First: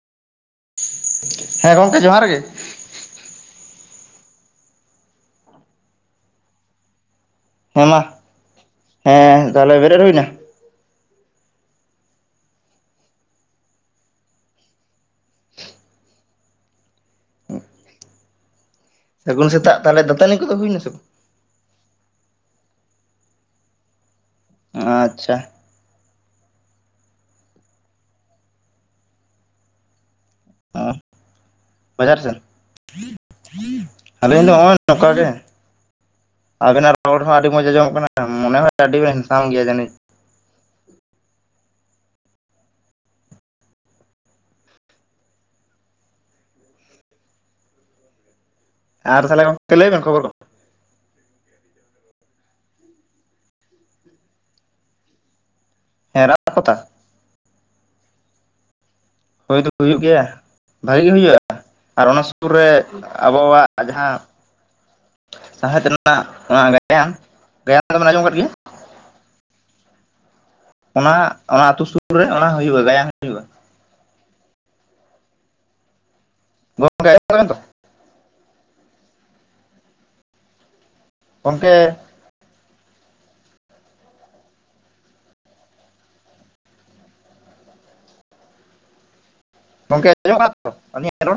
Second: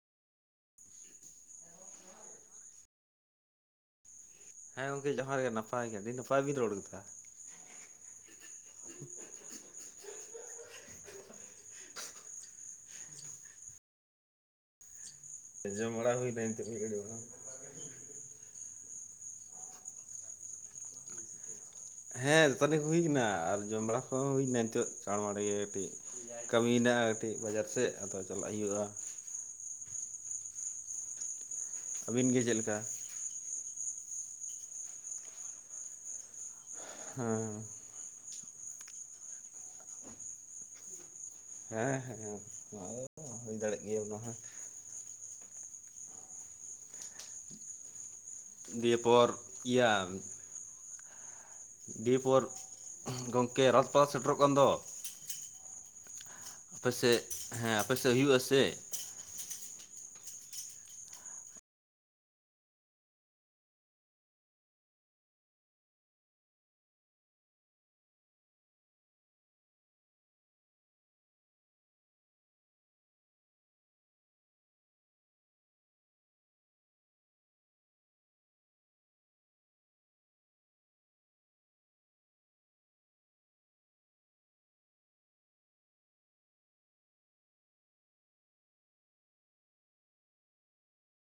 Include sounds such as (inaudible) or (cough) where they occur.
ᱦᱮᱸ ᱜᱚᱢᱠᱮ ᱡᱚᱦᱟᱨ ᱜᱮ᱾ ᱦᱮᱸ ᱜᱚᱝᱠᱮ ᱡᱚᱦᱟᱨ ᱜᱮ ᱱᱟᱯᱟᱭ ᱜᱮ ᱟᱹᱰᱤ ᱱᱟᱯᱟᱭ ᱵᱤᱱ ᱨᱚᱲ ᱠᱮᱫᱟ᱾ ᱦᱮᱸ ᱢᱟ, ᱦᱮᱸ ᱛᱟᱦᱚᱞᱮ ᱵᱮᱨᱮᱫ ᱦᱩᱭ ᱮᱱᱟ ᱡᱚᱢ ᱵᱟᱲᱟ ᱦᱩᱭᱱᱟ ᱱᱤᱛᱚᱜ ᱢᱤᱫ ᱜᱷᱟᱹᱲᱤ ᱢᱟᱲᱟᱝ ᱾ ᱥᱟᱹᱜᱩᱱ ᱥᱮᱛᱟᱜ ᱛᱟᱞᱦᱮ ᱫᱟᱹᱛᱟᱹᱱᱤ ᱠᱚᱫᱚ ᱦᱩᱭᱱᱟ ᱥᱮ ᱵᱟᱝ? ᱦᱮᱸ ᱫᱟᱹᱛᱟᱹᱱᱤ ᱠᱚ ᱦᱩᱭ ᱠᱟᱱᱟ ᱟᱨ ᱡᱚᱢ ᱵᱟᱲᱟ ᱠᱚᱦᱚᱸ ᱦᱩᱭᱱᱟ ᱱᱤᱛᱚᱜ ᱪᱟᱲ ᱟᱪᱪᱷᱟ ᱢᱟᱲᱜᱮ ᱠᱟᱹᱴᱤᱡ᱾ ᱠᱟᱹᱢᱤ ᱦᱮᱱᱟᱜᱼᱟ ᱠᱟᱹᱴᱤᱡ ᱵᱟᱡᱟᱨ ᱥᱮᱫ ᱟᱫᱚ ᱪᱟᱞᱟᱜ ᱦᱩᱭᱩᱜᱼᱟ᱾ ᱚ ᱵᱟᱡᱟᱨ ᱟᱹᱵᱤᱱ ᱥᱮᱫ? ᱜᱮ ᱪᱮᱫ ᱞᱮᱠᱟ ᱟᱹᱞᱤᱧ ᱫᱚ ᱦᱚᱸᱜᱼᱚᱭ ᱱᱚᱝᱠᱟ ᱜᱮ, ᱟᱵᱤᱱᱟᱜ ᱨᱚᱲ ᱦᱚᱸ ᱟᱹᱰᱤ ᱦᱮᱸ ᱢᱚᱸᱡᱽ ᱟᱸᱡᱚᱢᱚᱜ ᱠᱟᱱᱟ᱾ ᱢᱚᱱᱮ ᱦᱚᱭ ᱟᱹᱰᱤ ᱵᱮᱱ ᱦᱮᱱᱰᱥᱟᱢ ᱜᱮᱭᱟ ᱡᱟᱹᱱᱤᱡ᱾ ᱦᱮᱸ ᱦᱮᱸ (inaudible) ᱦᱩᱭ ᱫᱟᱲᱮᱜ ᱜᱮᱭᱟ ᱚᱱᱟ ᱦᱚᱸ᱾ ᱟᱨ ᱫᱮᱭᱮᱯᱚᱨ ᱛᱟᱦᱚᱞᱮ ᱜᱚᱝᱠᱮ ᱞᱟᱹᱭ ᱤᱭᱟ ᱵᱮᱱ ᱠᱷᱚᱵᱚᱨ ᱠᱚ ᱫᱤᱭᱮᱯᱚᱨ ᱜᱚᱝᱠᱮ ᱨᱚᱛᱷ ᱠᱚ ᱥᱮᱴᱮᱨᱚᱜ ᱠᱟᱱ ᱫᱚ᱾ ᱦᱮᱸ ᱨᱟᱜ ᱯᱟᱛᱟ ᱟᱯᱮ ᱥᱮᱫ ᱦᱮᱸ ᱟᱯᱮ ᱥᱮᱫ ᱦᱩᱭᱩᱜ-ᱟ ᱥᱮ? ᱦᱳᱭ ᱫᱚ ᱦᱩᱭᱩᱜ ᱜᱮᱭᱟ᱾ ᱵᱷᱟᱜᱮ ᱜᱮ ᱦᱩᱭᱩᱜᱼᱟ ᱟᱨ ᱚᱱᱟ ᱥᱩᱨ ᱨᱮ ᱟᱵᱚᱣᱟᱜ ᱡᱟᱦᱟᱸ ᱥᱟᱸᱭᱦᱮᱫ ᱨᱮᱱᱟᱜ ᱚᱱᱟ ᱜᱟᱭᱟᱱ, ᱜᱟᱭᱟᱱ ᱫᱚᱵᱮᱱ ᱟᱸᱡᱚᱢ ᱟᱠᱟᱫ ᱜᱮᱭᱟ? ᱚᱱᱟ ᱚᱱᱟ ᱟᱹᱛᱩ ᱥᱩᱨ ᱨᱮ ᱚᱱᱟ ᱦᱩᱭᱩᱜᱼᱟ ᱜᱟᱭᱟᱱ ᱦᱩᱭᱩᱜᱼᱟ᱾ (inaudible) ᱜᱚᱝᱠᱮ᱾ ᱜᱚᱝᱠᱮ ᱟᱸᱡᱚᱢᱜ ᱠᱟᱱᱟ ᱛᱚ ᱟᱞᱤᱧᱟᱜ ᱨᱚᱲ?